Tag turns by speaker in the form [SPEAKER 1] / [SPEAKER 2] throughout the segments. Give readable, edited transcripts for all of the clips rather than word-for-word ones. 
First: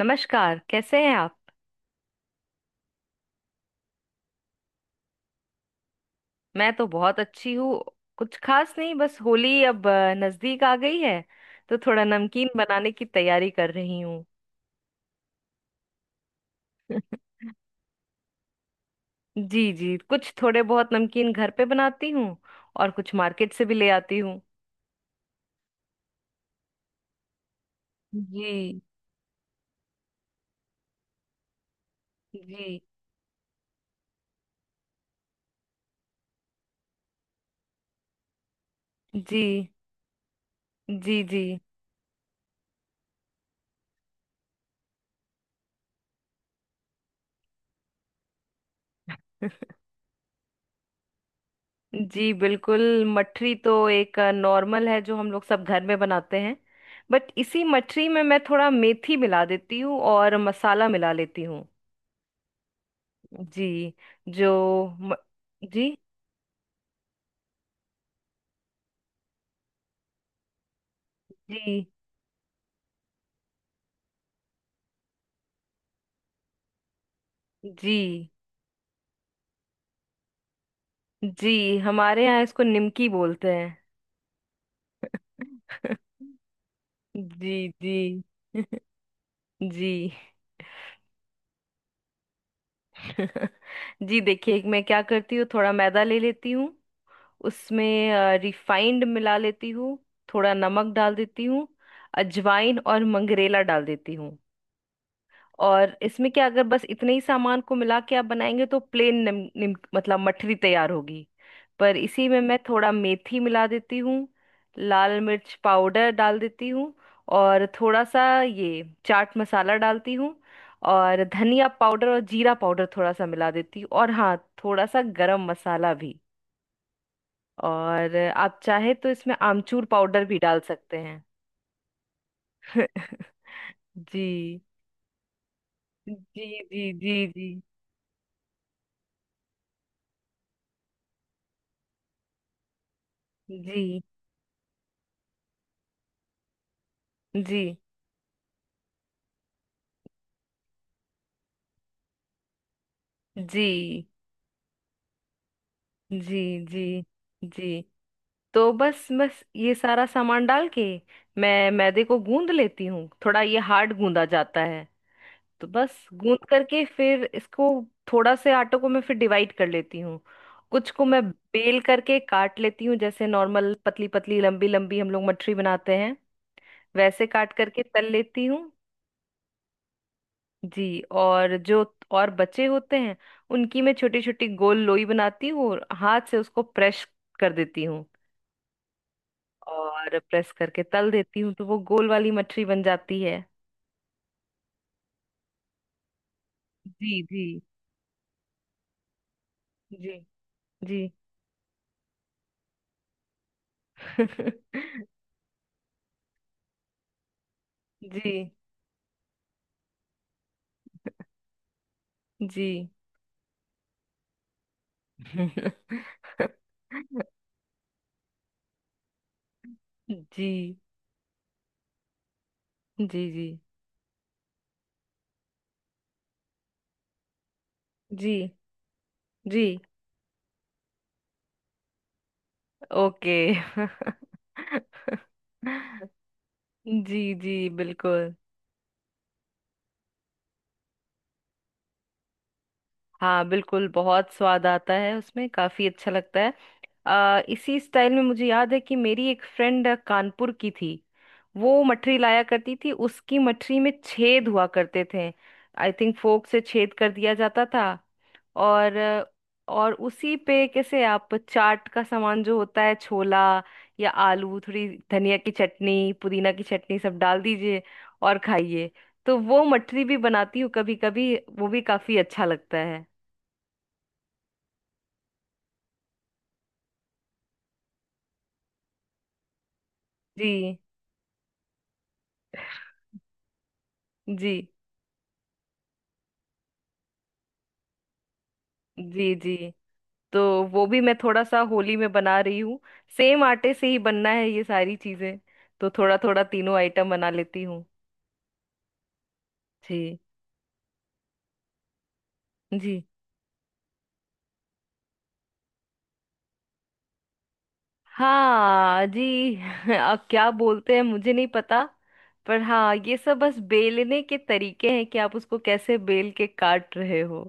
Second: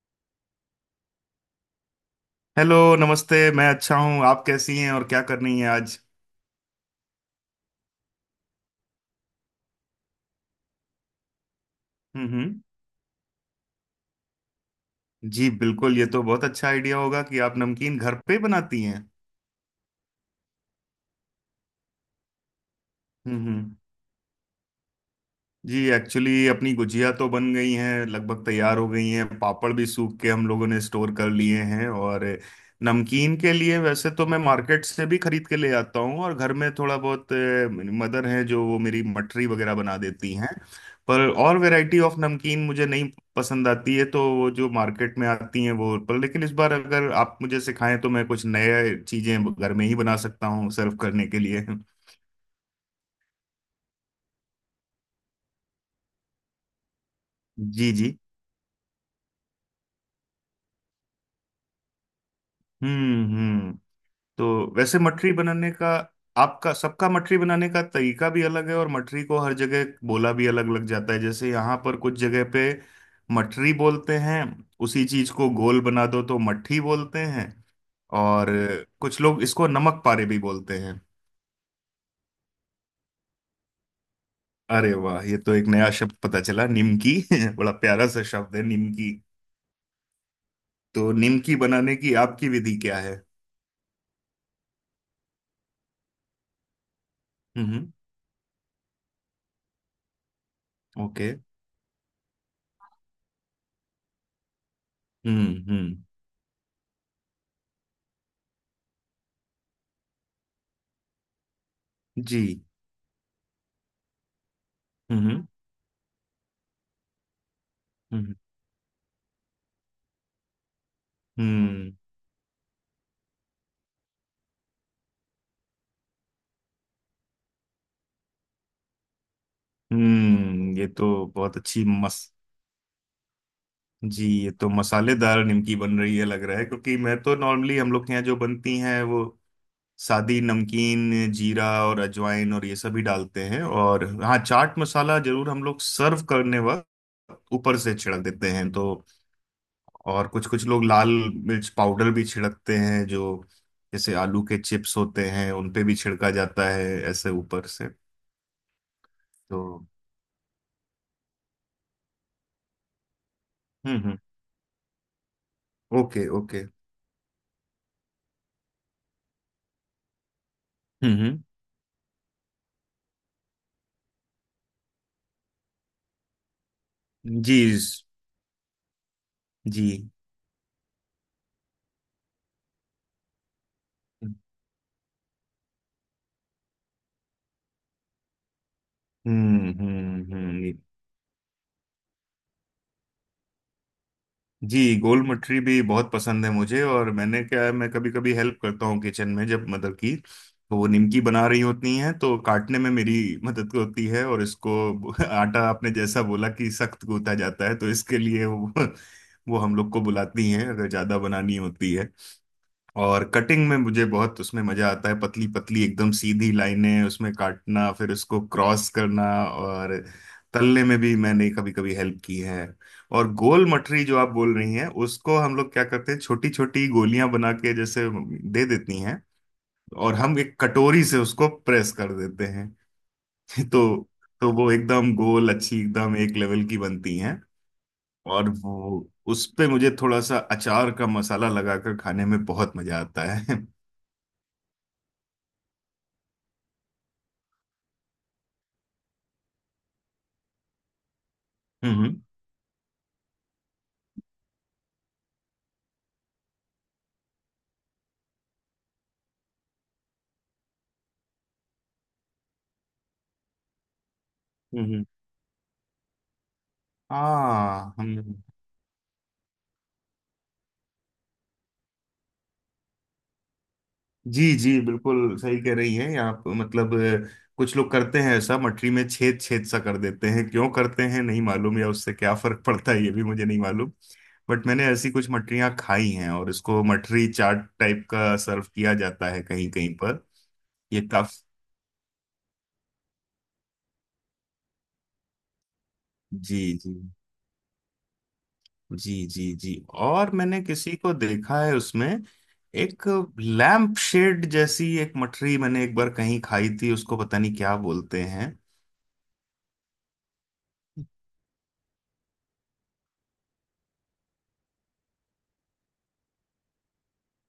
[SPEAKER 1] नमस्कार, कैसे हैं आप।
[SPEAKER 2] हेलो, नमस्ते। मैं अच्छा हूँ, आप कैसी हैं और क्या करनी है आज।
[SPEAKER 1] मैं तो बहुत अच्छी हूँ। कुछ खास नहीं, बस होली अब नजदीक आ गई है, तो थोड़ा
[SPEAKER 2] हम्म,
[SPEAKER 1] नमकीन
[SPEAKER 2] हम्म।
[SPEAKER 1] बनाने की तैयारी कर रही हूँ।
[SPEAKER 2] जी बिल्कुल, ये तो बहुत अच्छा आइडिया होगा कि आप नमकीन घर पे बनाती हैं।
[SPEAKER 1] जी जी, कुछ थोड़े बहुत नमकीन घर पे बनाती हूँ और कुछ
[SPEAKER 2] हम्म,
[SPEAKER 1] मार्केट से भी ले आती हूँ।
[SPEAKER 2] जी, एक्चुअली अपनी गुजिया तो बन गई हैं, लगभग तैयार
[SPEAKER 1] जी।
[SPEAKER 2] हो गई हैं। पापड़ भी सूख के हम लोगों ने स्टोर कर लिए हैं। और
[SPEAKER 1] जी।
[SPEAKER 2] नमकीन के लिए वैसे तो मैं मार्केट से भी खरीद के ले आता हूँ, और घर में थोड़ा बहुत मदर है जो वो मेरी
[SPEAKER 1] जी।
[SPEAKER 2] मठरी वगैरह बना देती हैं।
[SPEAKER 1] जी।
[SPEAKER 2] पर
[SPEAKER 1] जी
[SPEAKER 2] और वैरायटी ऑफ नमकीन मुझे नहीं पसंद आती है, तो वो जो मार्केट में आती हैं वो, पर लेकिन इस बार अगर आप मुझे सिखाएं तो मैं कुछ नए चीजें घर में ही बना सकता हूँ सर्व करने के लिए।
[SPEAKER 1] जी, बिल्कुल। मठरी तो एक नॉर्मल है जो हम लोग सब घर में बनाते हैं, बट इसी
[SPEAKER 2] जी,
[SPEAKER 1] मठरी
[SPEAKER 2] जी।
[SPEAKER 1] में मैं थोड़ा मेथी मिला देती हूँ और मसाला मिला लेती हूँ।
[SPEAKER 2] हम्म, हम्म।
[SPEAKER 1] जी।
[SPEAKER 2] तो
[SPEAKER 1] जो
[SPEAKER 2] वैसे
[SPEAKER 1] म,
[SPEAKER 2] मठरी बनाने का
[SPEAKER 1] जी
[SPEAKER 2] आपका सबका मठरी बनाने का तरीका भी अलग है, और मठरी को हर जगह बोला भी अलग अलग जाता है। जैसे यहाँ
[SPEAKER 1] जी।
[SPEAKER 2] पर कुछ जगह पे मठरी बोलते हैं। उसी चीज को गोल बना दो तो मट्ठी बोलते हैं।
[SPEAKER 1] जी।
[SPEAKER 2] और कुछ लोग इसको नमक पारे भी बोलते हैं।
[SPEAKER 1] जी, हमारे यहाँ इसको निमकी बोलते हैं।
[SPEAKER 2] अरे वाह, ये तो एक नया शब्द पता चला, निमकी।
[SPEAKER 1] जी
[SPEAKER 2] बड़ा
[SPEAKER 1] जी।
[SPEAKER 2] प्यारा सा शब्द है निमकी।
[SPEAKER 1] जी।
[SPEAKER 2] तो निमकी बनाने की आपकी विधि क्या है?
[SPEAKER 1] जी, देखिए, मैं क्या करती हूँ, थोड़ा मैदा ले लेती हूँ, उसमें
[SPEAKER 2] हम्म।
[SPEAKER 1] रिफाइंड मिला लेती हूँ। थोड़ा नमक डाल
[SPEAKER 2] ओके।
[SPEAKER 1] देती हूँ। अजवाइन और मंगरेला डाल देती हूँ।
[SPEAKER 2] हम्म,
[SPEAKER 1] और
[SPEAKER 2] हम्म।
[SPEAKER 1] इसमें क्या, अगर बस इतने ही सामान को मिला के आप बनाएंगे तो प्लेन निम, निम, मतलब मठरी तैयार होगी। पर इसी में
[SPEAKER 2] जी।
[SPEAKER 1] मैं थोड़ा मेथी मिला देती हूँ। लाल
[SPEAKER 2] हम्म,
[SPEAKER 1] मिर्च पाउडर डाल देती हूँ। और थोड़ा सा
[SPEAKER 2] हम्म।
[SPEAKER 1] ये चाट मसाला डालती हूँ। और धनिया
[SPEAKER 2] हम्म।
[SPEAKER 1] पाउडर और जीरा पाउडर थोड़ा सा मिला देती हूँ, और हाँ, थोड़ा सा गरम मसाला भी। और आप चाहे तो इसमें आमचूर पाउडर भी डाल
[SPEAKER 2] ये
[SPEAKER 1] सकते
[SPEAKER 2] तो
[SPEAKER 1] हैं।
[SPEAKER 2] बहुत अच्छी मस जी,
[SPEAKER 1] जी।
[SPEAKER 2] ये तो मसालेदार निमकी बन रही है लग
[SPEAKER 1] जी।
[SPEAKER 2] रहा है,
[SPEAKER 1] जी।
[SPEAKER 2] क्योंकि मैं
[SPEAKER 1] जी।
[SPEAKER 2] तो
[SPEAKER 1] जी।
[SPEAKER 2] नॉर्मली हम लोग के यहाँ जो बनती हैं वो सादी नमकीन, जीरा और अजवाइन और ये सभी डालते हैं।
[SPEAKER 1] जी।
[SPEAKER 2] और हाँ, चाट मसाला जरूर हम लोग सर्व करने वक्त
[SPEAKER 1] जी।
[SPEAKER 2] ऊपर से छिड़क देते हैं तो। और कुछ कुछ लोग लाल मिर्च पाउडर भी छिड़कते हैं, जो
[SPEAKER 1] जी।
[SPEAKER 2] जैसे आलू के चिप्स होते हैं उन पे भी छिड़का
[SPEAKER 1] जी।
[SPEAKER 2] जाता है,
[SPEAKER 1] जी।
[SPEAKER 2] ऐसे ऊपर
[SPEAKER 1] जी।
[SPEAKER 2] से।
[SPEAKER 1] तो बस बस
[SPEAKER 2] तो
[SPEAKER 1] ये सारा सामान डाल के मैं मैदे को गूंद लेती हूँ, थोड़ा ये हार्ड
[SPEAKER 2] हम्म, हम्म।
[SPEAKER 1] गूंदा जाता है। तो बस
[SPEAKER 2] ओके,
[SPEAKER 1] गूंद
[SPEAKER 2] ओके।
[SPEAKER 1] करके फिर इसको थोड़ा से आटे को मैं फिर डिवाइड कर लेती हूँ। कुछ को
[SPEAKER 2] हम्म,
[SPEAKER 1] मैं
[SPEAKER 2] हम्म।
[SPEAKER 1] बेल करके काट लेती हूँ, जैसे नॉर्मल पतली पतली लंबी लंबी हम लोग मठरी बनाते हैं, वैसे काट
[SPEAKER 2] जी,
[SPEAKER 1] करके तल लेती हूँ।
[SPEAKER 2] जी।
[SPEAKER 1] जी। और जो, और बचे होते हैं, उनकी मैं छोटी छोटी गोल लोई बनाती हूँ और हाथ से उसको प्रेस कर देती हूँ।
[SPEAKER 2] हम्म,
[SPEAKER 1] और
[SPEAKER 2] हम्म,
[SPEAKER 1] प्रेस
[SPEAKER 2] हम्म।
[SPEAKER 1] करके तल देती हूँ तो वो गोल वाली मठरी बन जाती है।
[SPEAKER 2] जी, गोल मटरी भी बहुत पसंद है मुझे। और
[SPEAKER 1] जी। जी।
[SPEAKER 2] मैंने क्या है, मैं कभी कभी हेल्प करता हूँ किचन में जब मदर की,
[SPEAKER 1] जी।
[SPEAKER 2] तो वो
[SPEAKER 1] जी।
[SPEAKER 2] निमकी बना रही होती हैं तो काटने में मेरी मदद होती है। और इसको आटा आपने जैसा बोला कि सख्त गूंथा जाता है, तो इसके लिए
[SPEAKER 1] जी
[SPEAKER 2] वो हम लोग को बुलाती हैं अगर ज्यादा बनानी होती है।
[SPEAKER 1] जी। जी।
[SPEAKER 2] और कटिंग में मुझे बहुत उसमें मजा आता है, पतली पतली एकदम सीधी लाइनें उसमें काटना, फिर उसको क्रॉस करना। और तलने में भी मैंने कभी कभी हेल्प की है।
[SPEAKER 1] जी।
[SPEAKER 2] और
[SPEAKER 1] जी।
[SPEAKER 2] गोल मटरी जो आप बोल रही हैं, उसको हम लोग क्या करते हैं, छोटी छोटी गोलियां बना के जैसे
[SPEAKER 1] जी।
[SPEAKER 2] दे देती हैं,
[SPEAKER 1] जी।
[SPEAKER 2] और हम एक कटोरी से उसको प्रेस कर देते हैं।
[SPEAKER 1] ओके।
[SPEAKER 2] तो तो वो एकदम गोल अच्छी, एकदम एक लेवल की बनती
[SPEAKER 1] जी
[SPEAKER 2] हैं।
[SPEAKER 1] जी, बिल्कुल।
[SPEAKER 2] और वो, उस पे मुझे थोड़ा सा अचार का मसाला लगाकर खाने में बहुत मजा आता
[SPEAKER 1] हाँ
[SPEAKER 2] है।
[SPEAKER 1] बिल्कुल, बहुत स्वाद आता है उसमें, काफी अच्छा लगता है। इसी स्टाइल में मुझे याद है कि मेरी एक फ्रेंड कानपुर की थी, वो मठरी
[SPEAKER 2] हम्म,
[SPEAKER 1] लाया करती थी, उसकी मठरी में छेद हुआ करते थे। आई थिंक फोक से छेद कर दिया जाता था। और और उसी पे कैसे, आप चाट का सामान जो होता है, छोला या आलू, थोड़ी
[SPEAKER 2] हम्म।
[SPEAKER 1] धनिया की चटनी, पुदीना की चटनी सब डाल दीजिए
[SPEAKER 2] हाँ,
[SPEAKER 1] और
[SPEAKER 2] हम।
[SPEAKER 1] खाइए। तो वो मठरी भी बनाती हूँ, कभी कभी, वो भी काफी अच्छा लगता है।
[SPEAKER 2] जी जी बिल्कुल सही कह रही हैं आप, मतलब अ, कुछ लोग करते हैं ऐसा, मटरी में छेद छेद सा कर देते हैं। क्यों
[SPEAKER 1] जी।
[SPEAKER 2] करते हैं नहीं मालूम, या उससे क्या फर्क पड़ता है ये भी मुझे नहीं मालूम।
[SPEAKER 1] जी।
[SPEAKER 2] बट मैंने ऐसी कुछ मटरियां खाई हैं, और इसको मटरी चाट टाइप का सर्व किया जाता
[SPEAKER 1] जी।
[SPEAKER 2] है
[SPEAKER 1] जी।
[SPEAKER 2] कहीं कहीं पर।
[SPEAKER 1] तो वो भी
[SPEAKER 2] ये
[SPEAKER 1] मैं
[SPEAKER 2] काफ
[SPEAKER 1] थोड़ा सा होली में बना रही हूँ, सेम आटे से ही बनना है ये सारी चीजें, तो थोड़ा थोड़ा
[SPEAKER 2] जी,
[SPEAKER 1] तीनों
[SPEAKER 2] जी,
[SPEAKER 1] आइटम बना लेती हूँ।
[SPEAKER 2] जी, जी, जी।
[SPEAKER 1] जी।
[SPEAKER 2] और मैंने किसी को देखा है उसमें,
[SPEAKER 1] जी।
[SPEAKER 2] एक लैम्प शेड जैसी एक मटरी मैंने एक बार कहीं खाई थी, उसको पता नहीं क्या बोलते हैं।
[SPEAKER 1] हाँ जी, अब क्या बोलते हैं मुझे नहीं पता, पर हाँ, ये सब बस बेलने के तरीके हैं कि आप उसको कैसे बेल के काट रहे हो।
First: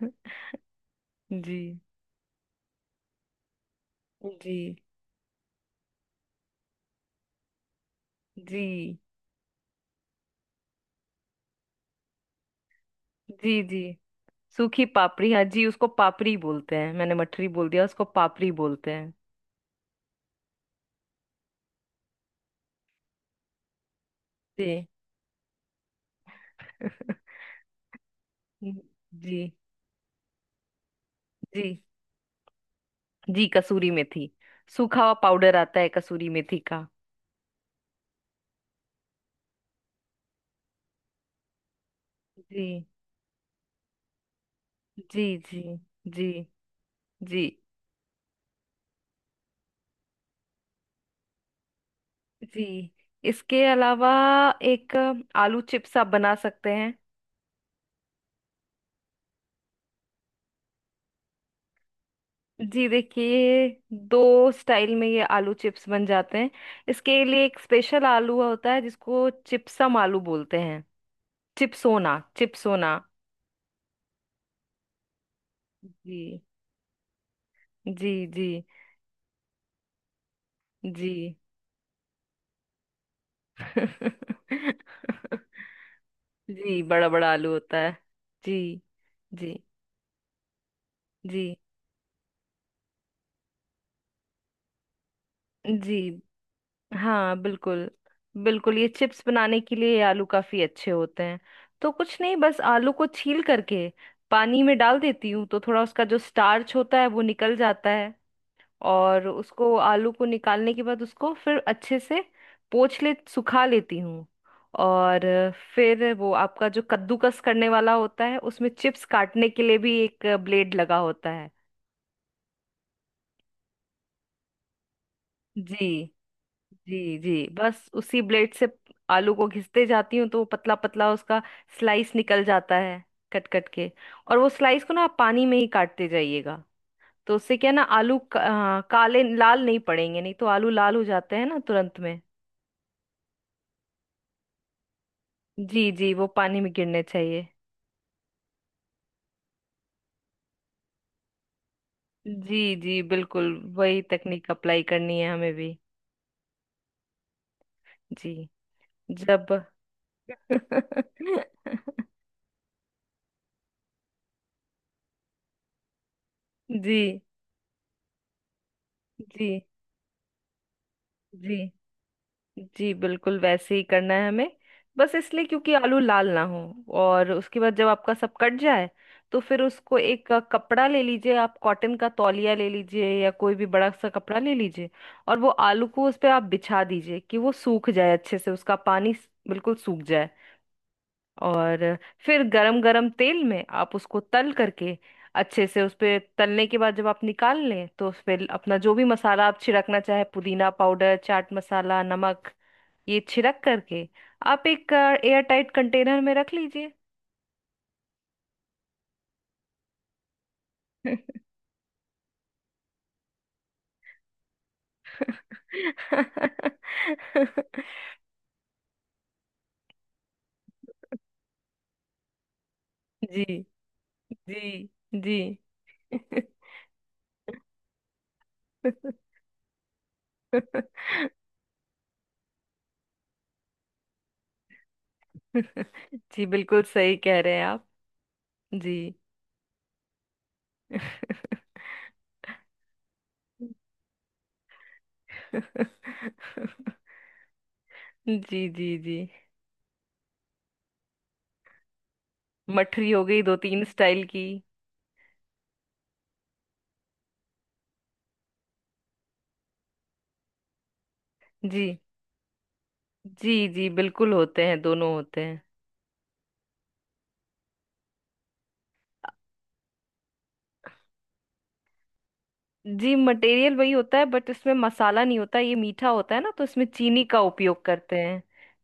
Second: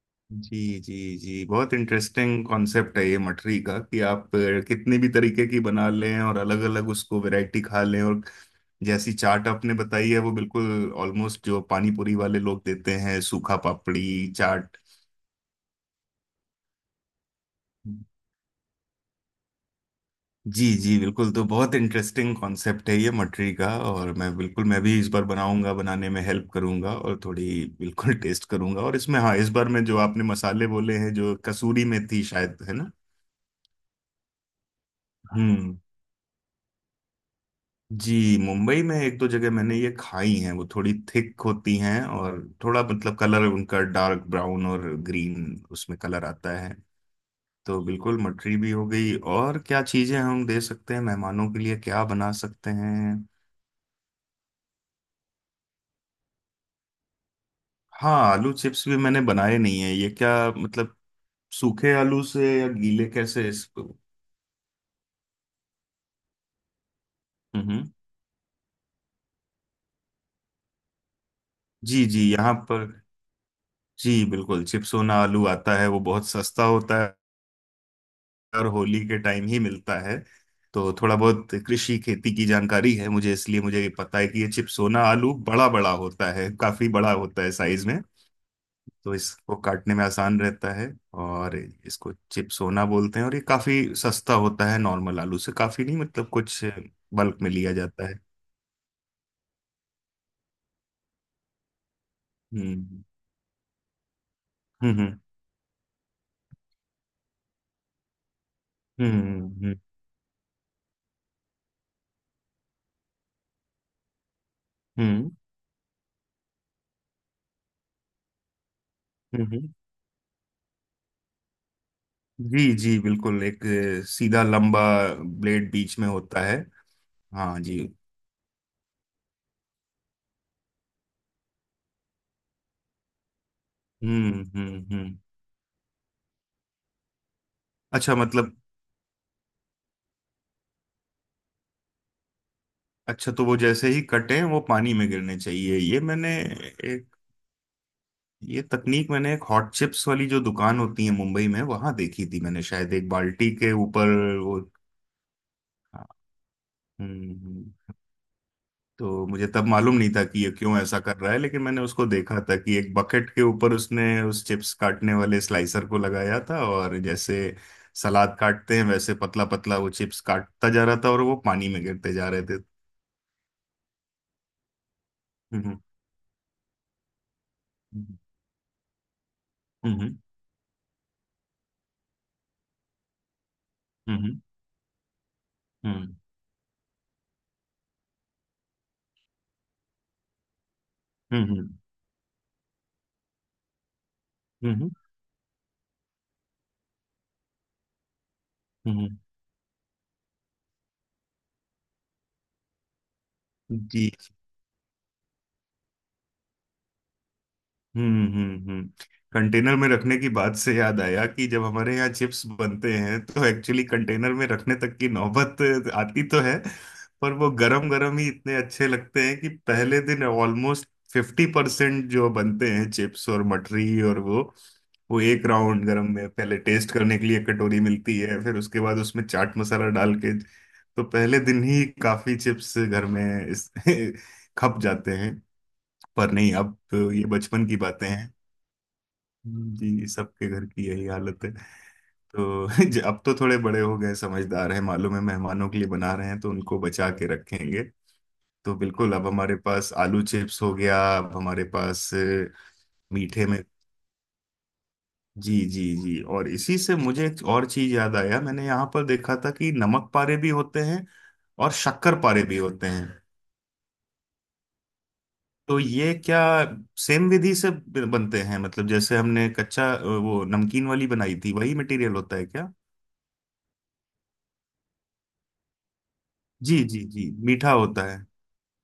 [SPEAKER 2] जी जी जी,
[SPEAKER 1] जी।
[SPEAKER 2] बहुत इंटरेस्टिंग कॉन्सेप्ट है ये मठरी का कि आप
[SPEAKER 1] जी।
[SPEAKER 2] कितने भी तरीके की बना लें, और अलग अलग उसको वैरायटी खा लें। और
[SPEAKER 1] जी।
[SPEAKER 2] जैसी चाट आपने बताई है वो बिल्कुल ऑलमोस्ट जो पानी पूरी वाले लोग देते हैं, सूखा
[SPEAKER 1] जी। जी,
[SPEAKER 2] पापड़ी चाट।
[SPEAKER 1] सूखी पापड़ी, हाँ जी, उसको पापड़ी बोलते हैं, मैंने मठरी बोल दिया, उसको पापड़ी बोलते हैं।
[SPEAKER 2] जी जी बिल्कुल, तो बहुत इंटरेस्टिंग कॉन्सेप्ट है ये मठरी का। और मैं
[SPEAKER 1] जी।
[SPEAKER 2] भी इस बार बनाऊंगा, बनाने में हेल्प करूंगा और थोड़ी बिल्कुल टेस्ट करूंगा। और इसमें
[SPEAKER 1] जी।
[SPEAKER 2] हाँ, इस बार में जो आपने मसाले बोले हैं जो
[SPEAKER 1] जी।
[SPEAKER 2] कसूरी मेथी शायद है ना?
[SPEAKER 1] जी कसूरी मेथी, सूखा हुआ पाउडर
[SPEAKER 2] हम्म।
[SPEAKER 1] आता है कसूरी मेथी का।
[SPEAKER 2] जी। मुंबई में एक दो जगह मैंने ये खाई हैं, वो थोड़ी थिक होती हैं, और
[SPEAKER 1] जी।
[SPEAKER 2] थोड़ा मतलब कलर उनका डार्क ब्राउन और
[SPEAKER 1] जी। जी।
[SPEAKER 2] ग्रीन उसमें कलर
[SPEAKER 1] जी।
[SPEAKER 2] आता है।
[SPEAKER 1] जी।
[SPEAKER 2] तो बिल्कुल मटरी भी हो गई, और क्या चीजें हम दे सकते हैं मेहमानों के लिए, क्या बना
[SPEAKER 1] जी।
[SPEAKER 2] सकते हैं?
[SPEAKER 1] इसके अलावा एक आलू चिप्स आप बना सकते हैं।
[SPEAKER 2] हाँ, आलू चिप्स भी मैंने बनाए नहीं है, ये क्या, मतलब सूखे आलू से या
[SPEAKER 1] जी
[SPEAKER 2] गीले, कैसे
[SPEAKER 1] देखिए,
[SPEAKER 2] इसको?
[SPEAKER 1] दो स्टाइल में ये आलू चिप्स बन जाते हैं। इसके लिए एक
[SPEAKER 2] हम्म,
[SPEAKER 1] स्पेशल आलू होता है जिसको चिप्सम आलू बोलते हैं।
[SPEAKER 2] जी,
[SPEAKER 1] चिप्सोना
[SPEAKER 2] जी, यहाँ पर।
[SPEAKER 1] चिप्सोना।
[SPEAKER 2] जी बिल्कुल, चिप्सोना आलू आता है वो बहुत
[SPEAKER 1] जी।
[SPEAKER 2] सस्ता होता,
[SPEAKER 1] जी। जी।
[SPEAKER 2] और होली के टाइम ही मिलता है। तो
[SPEAKER 1] जी।
[SPEAKER 2] थोड़ा बहुत कृषि खेती की जानकारी है मुझे, इसलिए मुझे ये पता है कि ये चिपसोना आलू बड़ा बड़ा होता है,
[SPEAKER 1] जी,
[SPEAKER 2] काफी
[SPEAKER 1] बड़ा
[SPEAKER 2] बड़ा
[SPEAKER 1] बड़ा
[SPEAKER 2] होता है
[SPEAKER 1] आलू होता
[SPEAKER 2] साइज
[SPEAKER 1] है।
[SPEAKER 2] में।
[SPEAKER 1] जी।
[SPEAKER 2] तो
[SPEAKER 1] जी।
[SPEAKER 2] इसको काटने में आसान रहता है।
[SPEAKER 1] जी।
[SPEAKER 2] और इसको चिपसोना बोलते हैं, और ये काफी सस्ता होता है नॉर्मल आलू से, काफी नहीं
[SPEAKER 1] जी।
[SPEAKER 2] मतलब, कुछ
[SPEAKER 1] हाँ
[SPEAKER 2] बल्क में लिया
[SPEAKER 1] बिल्कुल।
[SPEAKER 2] जाता है।
[SPEAKER 1] बिल्कुल ये चिप्स बनाने के लिए ये आलू काफी अच्छे होते हैं। तो कुछ नहीं, बस आलू
[SPEAKER 2] हम्म,
[SPEAKER 1] को छील करके पानी में डाल
[SPEAKER 2] हम्म,
[SPEAKER 1] देती हूँ, तो थोड़ा उसका जो स्टार्च होता है वो निकल जाता है।
[SPEAKER 2] हम्म,
[SPEAKER 1] और
[SPEAKER 2] हम्म, हम्म,
[SPEAKER 1] उसको, आलू को निकालने के बाद उसको फिर अच्छे से पोंछ ले, सुखा लेती हूँ। और
[SPEAKER 2] हम्म।
[SPEAKER 1] फिर वो आपका जो कद्दूकस करने वाला होता है, उसमें चिप्स
[SPEAKER 2] हम्म,
[SPEAKER 1] काटने के
[SPEAKER 2] हम्म।
[SPEAKER 1] लिए भी एक ब्लेड लगा होता है।
[SPEAKER 2] जी, जी बिल्कुल। एक सीधा लंबा ब्लेड बीच
[SPEAKER 1] जी।
[SPEAKER 2] में होता है।
[SPEAKER 1] जी। जी,
[SPEAKER 2] हाँ जी।
[SPEAKER 1] बस उसी ब्लेड से आलू को घिसते जाती हूँ, तो वो पतला पतला उसका स्लाइस निकल जाता है, कट कट के।
[SPEAKER 2] हम्म,
[SPEAKER 1] और वो स्लाइस
[SPEAKER 2] हम्म,
[SPEAKER 1] को ना, आप
[SPEAKER 2] हम्म।
[SPEAKER 1] पानी में ही काटते जाइएगा, तो उससे क्या है ना,
[SPEAKER 2] अच्छा
[SPEAKER 1] आलू
[SPEAKER 2] मतलब,
[SPEAKER 1] काले लाल नहीं पड़ेंगे, नहीं तो आलू लाल हो जाते हैं ना तुरंत में।
[SPEAKER 2] अच्छा तो वो जैसे ही कटे वो पानी में गिरने चाहिए?
[SPEAKER 1] जी जी, वो पानी में गिरने
[SPEAKER 2] एक
[SPEAKER 1] चाहिए।
[SPEAKER 2] ये तकनीक मैंने एक हॉट चिप्स वाली जो दुकान होती है मुंबई में वहां देखी थी,
[SPEAKER 1] जी
[SPEAKER 2] मैंने शायद
[SPEAKER 1] जी,
[SPEAKER 2] एक
[SPEAKER 1] बिल्कुल
[SPEAKER 2] बाल्टी के
[SPEAKER 1] वही
[SPEAKER 2] ऊपर
[SPEAKER 1] तकनीक
[SPEAKER 2] वो।
[SPEAKER 1] अप्लाई करनी है हमें भी।
[SPEAKER 2] हम्म, हम्म।
[SPEAKER 1] जी।
[SPEAKER 2] तो
[SPEAKER 1] जब
[SPEAKER 2] मुझे तब मालूम नहीं था कि ये क्यों ऐसा कर रहा है, लेकिन मैंने उसको देखा था कि एक बकेट के ऊपर उसने उस चिप्स काटने वाले स्लाइसर को लगाया था, और
[SPEAKER 1] जी।
[SPEAKER 2] जैसे सलाद काटते हैं वैसे पतला
[SPEAKER 1] जी।
[SPEAKER 2] पतला वो चिप्स काटता जा रहा था, और वो
[SPEAKER 1] जी
[SPEAKER 2] पानी में गिरते जा रहे थे।
[SPEAKER 1] जी, बिल्कुल वैसे ही करना है हमें, बस इसलिए क्योंकि
[SPEAKER 2] हम्म,
[SPEAKER 1] आलू लाल ना हो। और उसके बाद जब आपका
[SPEAKER 2] हम्म,
[SPEAKER 1] सब कट जाए, तो फिर उसको
[SPEAKER 2] हम्म,
[SPEAKER 1] एक कपड़ा ले लीजिए, आप कॉटन का तौलिया ले लीजिए या कोई भी बड़ा सा
[SPEAKER 2] हम्म,
[SPEAKER 1] कपड़ा ले लीजिए। और वो आलू को
[SPEAKER 2] हम्म।
[SPEAKER 1] उस पर आप बिछा दीजिए कि वो सूख जाए, अच्छे से उसका पानी बिल्कुल सूख जाए।
[SPEAKER 2] हम्म, हम्म,
[SPEAKER 1] और फिर गरम गरम तेल में आप उसको तल
[SPEAKER 2] हम्म,
[SPEAKER 1] करके, अच्छे से उस पे तलने के बाद जब आप निकाल लें, तो उस पे अपना जो भी
[SPEAKER 2] हम्म,
[SPEAKER 1] मसाला आप छिड़कना चाहे, पुदीना पाउडर, चाट मसाला, नमक, ये छिड़क करके
[SPEAKER 2] जी,
[SPEAKER 1] आप एक एयर टाइट कंटेनर में रख लीजिए।
[SPEAKER 2] हम्म, हम्म, हम्म। कंटेनर में रखने की बात से याद आया कि जब हमारे यहाँ चिप्स बनते हैं तो एक्चुअली कंटेनर में रखने तक की नौबत आती तो है, पर वो गरम गरम ही इतने अच्छे लगते हैं कि पहले दिन ऑलमोस्ट 50% जो बनते हैं चिप्स
[SPEAKER 1] जी।
[SPEAKER 2] और मठरी और वो
[SPEAKER 1] जी।
[SPEAKER 2] वो
[SPEAKER 1] जी।
[SPEAKER 2] एक राउंड गरम में पहले टेस्ट करने के लिए एक कटोरी मिलती है, फिर उसके बाद उसमें चाट मसाला डाल के, तो पहले दिन ही काफी चिप्स घर में इस खप जाते हैं। पर
[SPEAKER 1] जी,
[SPEAKER 2] नहीं, अब
[SPEAKER 1] बिल्कुल सही
[SPEAKER 2] ये
[SPEAKER 1] कह रहे हैं
[SPEAKER 2] बचपन की
[SPEAKER 1] आप।
[SPEAKER 2] बातें।
[SPEAKER 1] जी।
[SPEAKER 2] जी, सबके घर की यही हालत है। तो अब तो थोड़े बड़े हो गए, समझदार हैं, मालूम है मेहमानों के लिए बना रहे हैं तो उनको बचा के रखेंगे।
[SPEAKER 1] जी।
[SPEAKER 2] तो
[SPEAKER 1] जी।
[SPEAKER 2] बिल्कुल,
[SPEAKER 1] जी।
[SPEAKER 2] अब हमारे पास आलू चिप्स हो गया। अब हमारे पास
[SPEAKER 1] मठरी हो गई
[SPEAKER 2] मीठे
[SPEAKER 1] दो
[SPEAKER 2] में।
[SPEAKER 1] तीन स्टाइल की।
[SPEAKER 2] जी जी जी, और इसी से मुझे एक और चीज याद आया, मैंने यहाँ पर देखा था कि नमक पारे भी होते हैं, और
[SPEAKER 1] जी।
[SPEAKER 2] शक्कर पारे भी होते हैं।
[SPEAKER 1] जी। जी बिल्कुल, होते हैं, दोनों होते हैं।
[SPEAKER 2] तो ये क्या, सेम विधि से बनते हैं, मतलब जैसे हमने कच्चा वो नमकीन वाली बनाई थी वही मटेरियल होता है।
[SPEAKER 1] जी, मटेरियल वही होता है, बट इसमें मसाला नहीं होता, ये मीठा होता है ना, तो
[SPEAKER 2] जी
[SPEAKER 1] इसमें
[SPEAKER 2] जी
[SPEAKER 1] चीनी
[SPEAKER 2] जी
[SPEAKER 1] का
[SPEAKER 2] मीठा
[SPEAKER 1] उपयोग
[SPEAKER 2] होता
[SPEAKER 1] करते
[SPEAKER 2] है।
[SPEAKER 1] हैं।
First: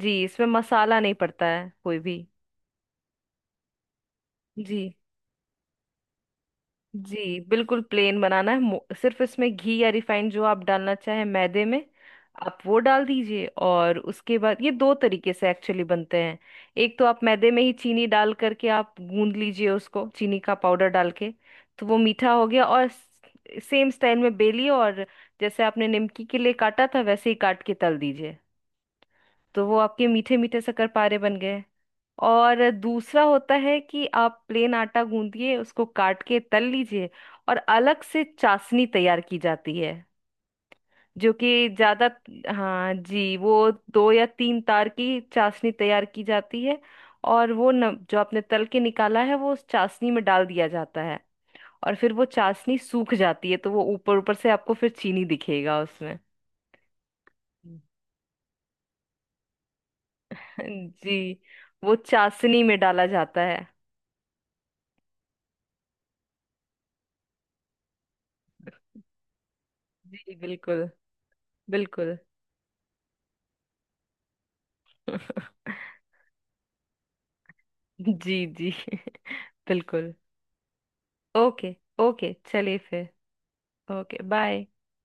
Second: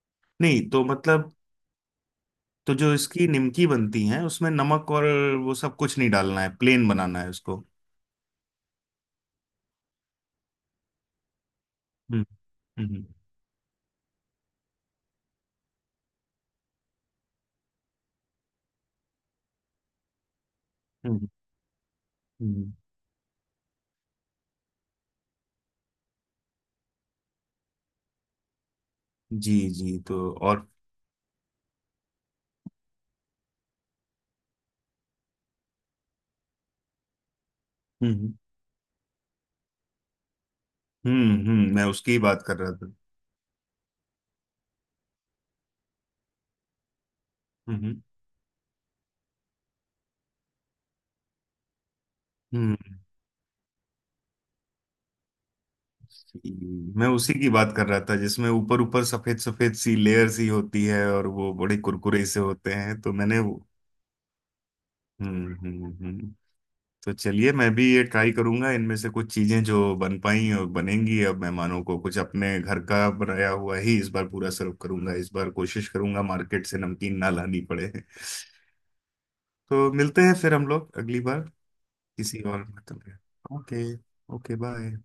[SPEAKER 1] जी, इसमें
[SPEAKER 2] नहीं तो
[SPEAKER 1] मसाला नहीं
[SPEAKER 2] मतलब,
[SPEAKER 1] पड़ता है कोई भी।
[SPEAKER 2] तो जो इसकी निमकी बनती है उसमें
[SPEAKER 1] जी
[SPEAKER 2] नमक और वो सब कुछ नहीं डालना है, प्लेन बनाना है
[SPEAKER 1] जी,
[SPEAKER 2] उसको।
[SPEAKER 1] बिल्कुल प्लेन बनाना है, सिर्फ इसमें घी या रिफाइंड जो आप डालना चाहें मैदे में
[SPEAKER 2] हम्म,
[SPEAKER 1] आप वो डाल
[SPEAKER 2] हम्म,
[SPEAKER 1] दीजिए। और उसके बाद ये दो तरीके से एक्चुअली बनते हैं। एक तो आप मैदे में ही चीनी डाल करके आप गूंद लीजिए उसको, चीनी का पाउडर डाल
[SPEAKER 2] हम्म,
[SPEAKER 1] के, तो वो मीठा हो गया।
[SPEAKER 2] हम्म,
[SPEAKER 1] और सेम स्टाइल में बेलिए और जैसे आपने निमकी के लिए काटा था वैसे ही काट के तल दीजिए,
[SPEAKER 2] जी,
[SPEAKER 1] तो वो
[SPEAKER 2] जी,
[SPEAKER 1] आपके
[SPEAKER 2] तो
[SPEAKER 1] मीठे मीठे
[SPEAKER 2] और
[SPEAKER 1] शक्करपारे बन गए। और दूसरा होता है कि आप प्लेन आटा गूंदिए, उसको काट के तल लीजिए और अलग से
[SPEAKER 2] हम्म,
[SPEAKER 1] चाशनी तैयार की जाती है, जो
[SPEAKER 2] हम्म,
[SPEAKER 1] कि
[SPEAKER 2] हम्म, मैं
[SPEAKER 1] ज्यादा,
[SPEAKER 2] उसकी ही बात कर रहा था।
[SPEAKER 1] हाँ जी, वो दो या तीन तार की चाशनी तैयार की जाती है। और वो न,
[SPEAKER 2] हम्म,
[SPEAKER 1] जो आपने तल के निकाला है वो उस चाशनी में डाल दिया जाता है। और फिर वो चाशनी
[SPEAKER 2] हम्म,
[SPEAKER 1] सूख जाती है, तो वो ऊपर ऊपर से आपको फिर चीनी दिखेगा उसमें।
[SPEAKER 2] जी, मैं उसी की बात कर रहा था, जिसमें ऊपर ऊपर सफेद सफेद सी लेयर सी होती है
[SPEAKER 1] जी,
[SPEAKER 2] और वो बड़े
[SPEAKER 1] वो
[SPEAKER 2] कुरकुरे से
[SPEAKER 1] चाशनी
[SPEAKER 2] होते
[SPEAKER 1] में
[SPEAKER 2] हैं,
[SPEAKER 1] डाला
[SPEAKER 2] तो मैंने
[SPEAKER 1] जाता है।
[SPEAKER 2] वो। हम्म, हम्म, हम्म। तो चलिए मैं भी ये ट्राई करूंगा, इनमें से कुछ चीजें जो बन
[SPEAKER 1] जी
[SPEAKER 2] पाई और
[SPEAKER 1] बिल्कुल।
[SPEAKER 2] बनेंगी। अब मेहमानों को
[SPEAKER 1] बिल्कुल।
[SPEAKER 2] कुछ अपने घर का बनाया हुआ ही इस बार पूरा सर्व करूंगा, इस बार कोशिश करूंगा मार्केट से नमकीन ना लानी पड़े।
[SPEAKER 1] जी जी।
[SPEAKER 2] तो
[SPEAKER 1] बिल्कुल।
[SPEAKER 2] मिलते हैं फिर हम लोग अगली बार
[SPEAKER 1] ओके। ओके
[SPEAKER 2] किसी और,
[SPEAKER 1] चलिए फिर।
[SPEAKER 2] मतलब okay.
[SPEAKER 1] Okay
[SPEAKER 2] okay,
[SPEAKER 1] bye.
[SPEAKER 2] Bye.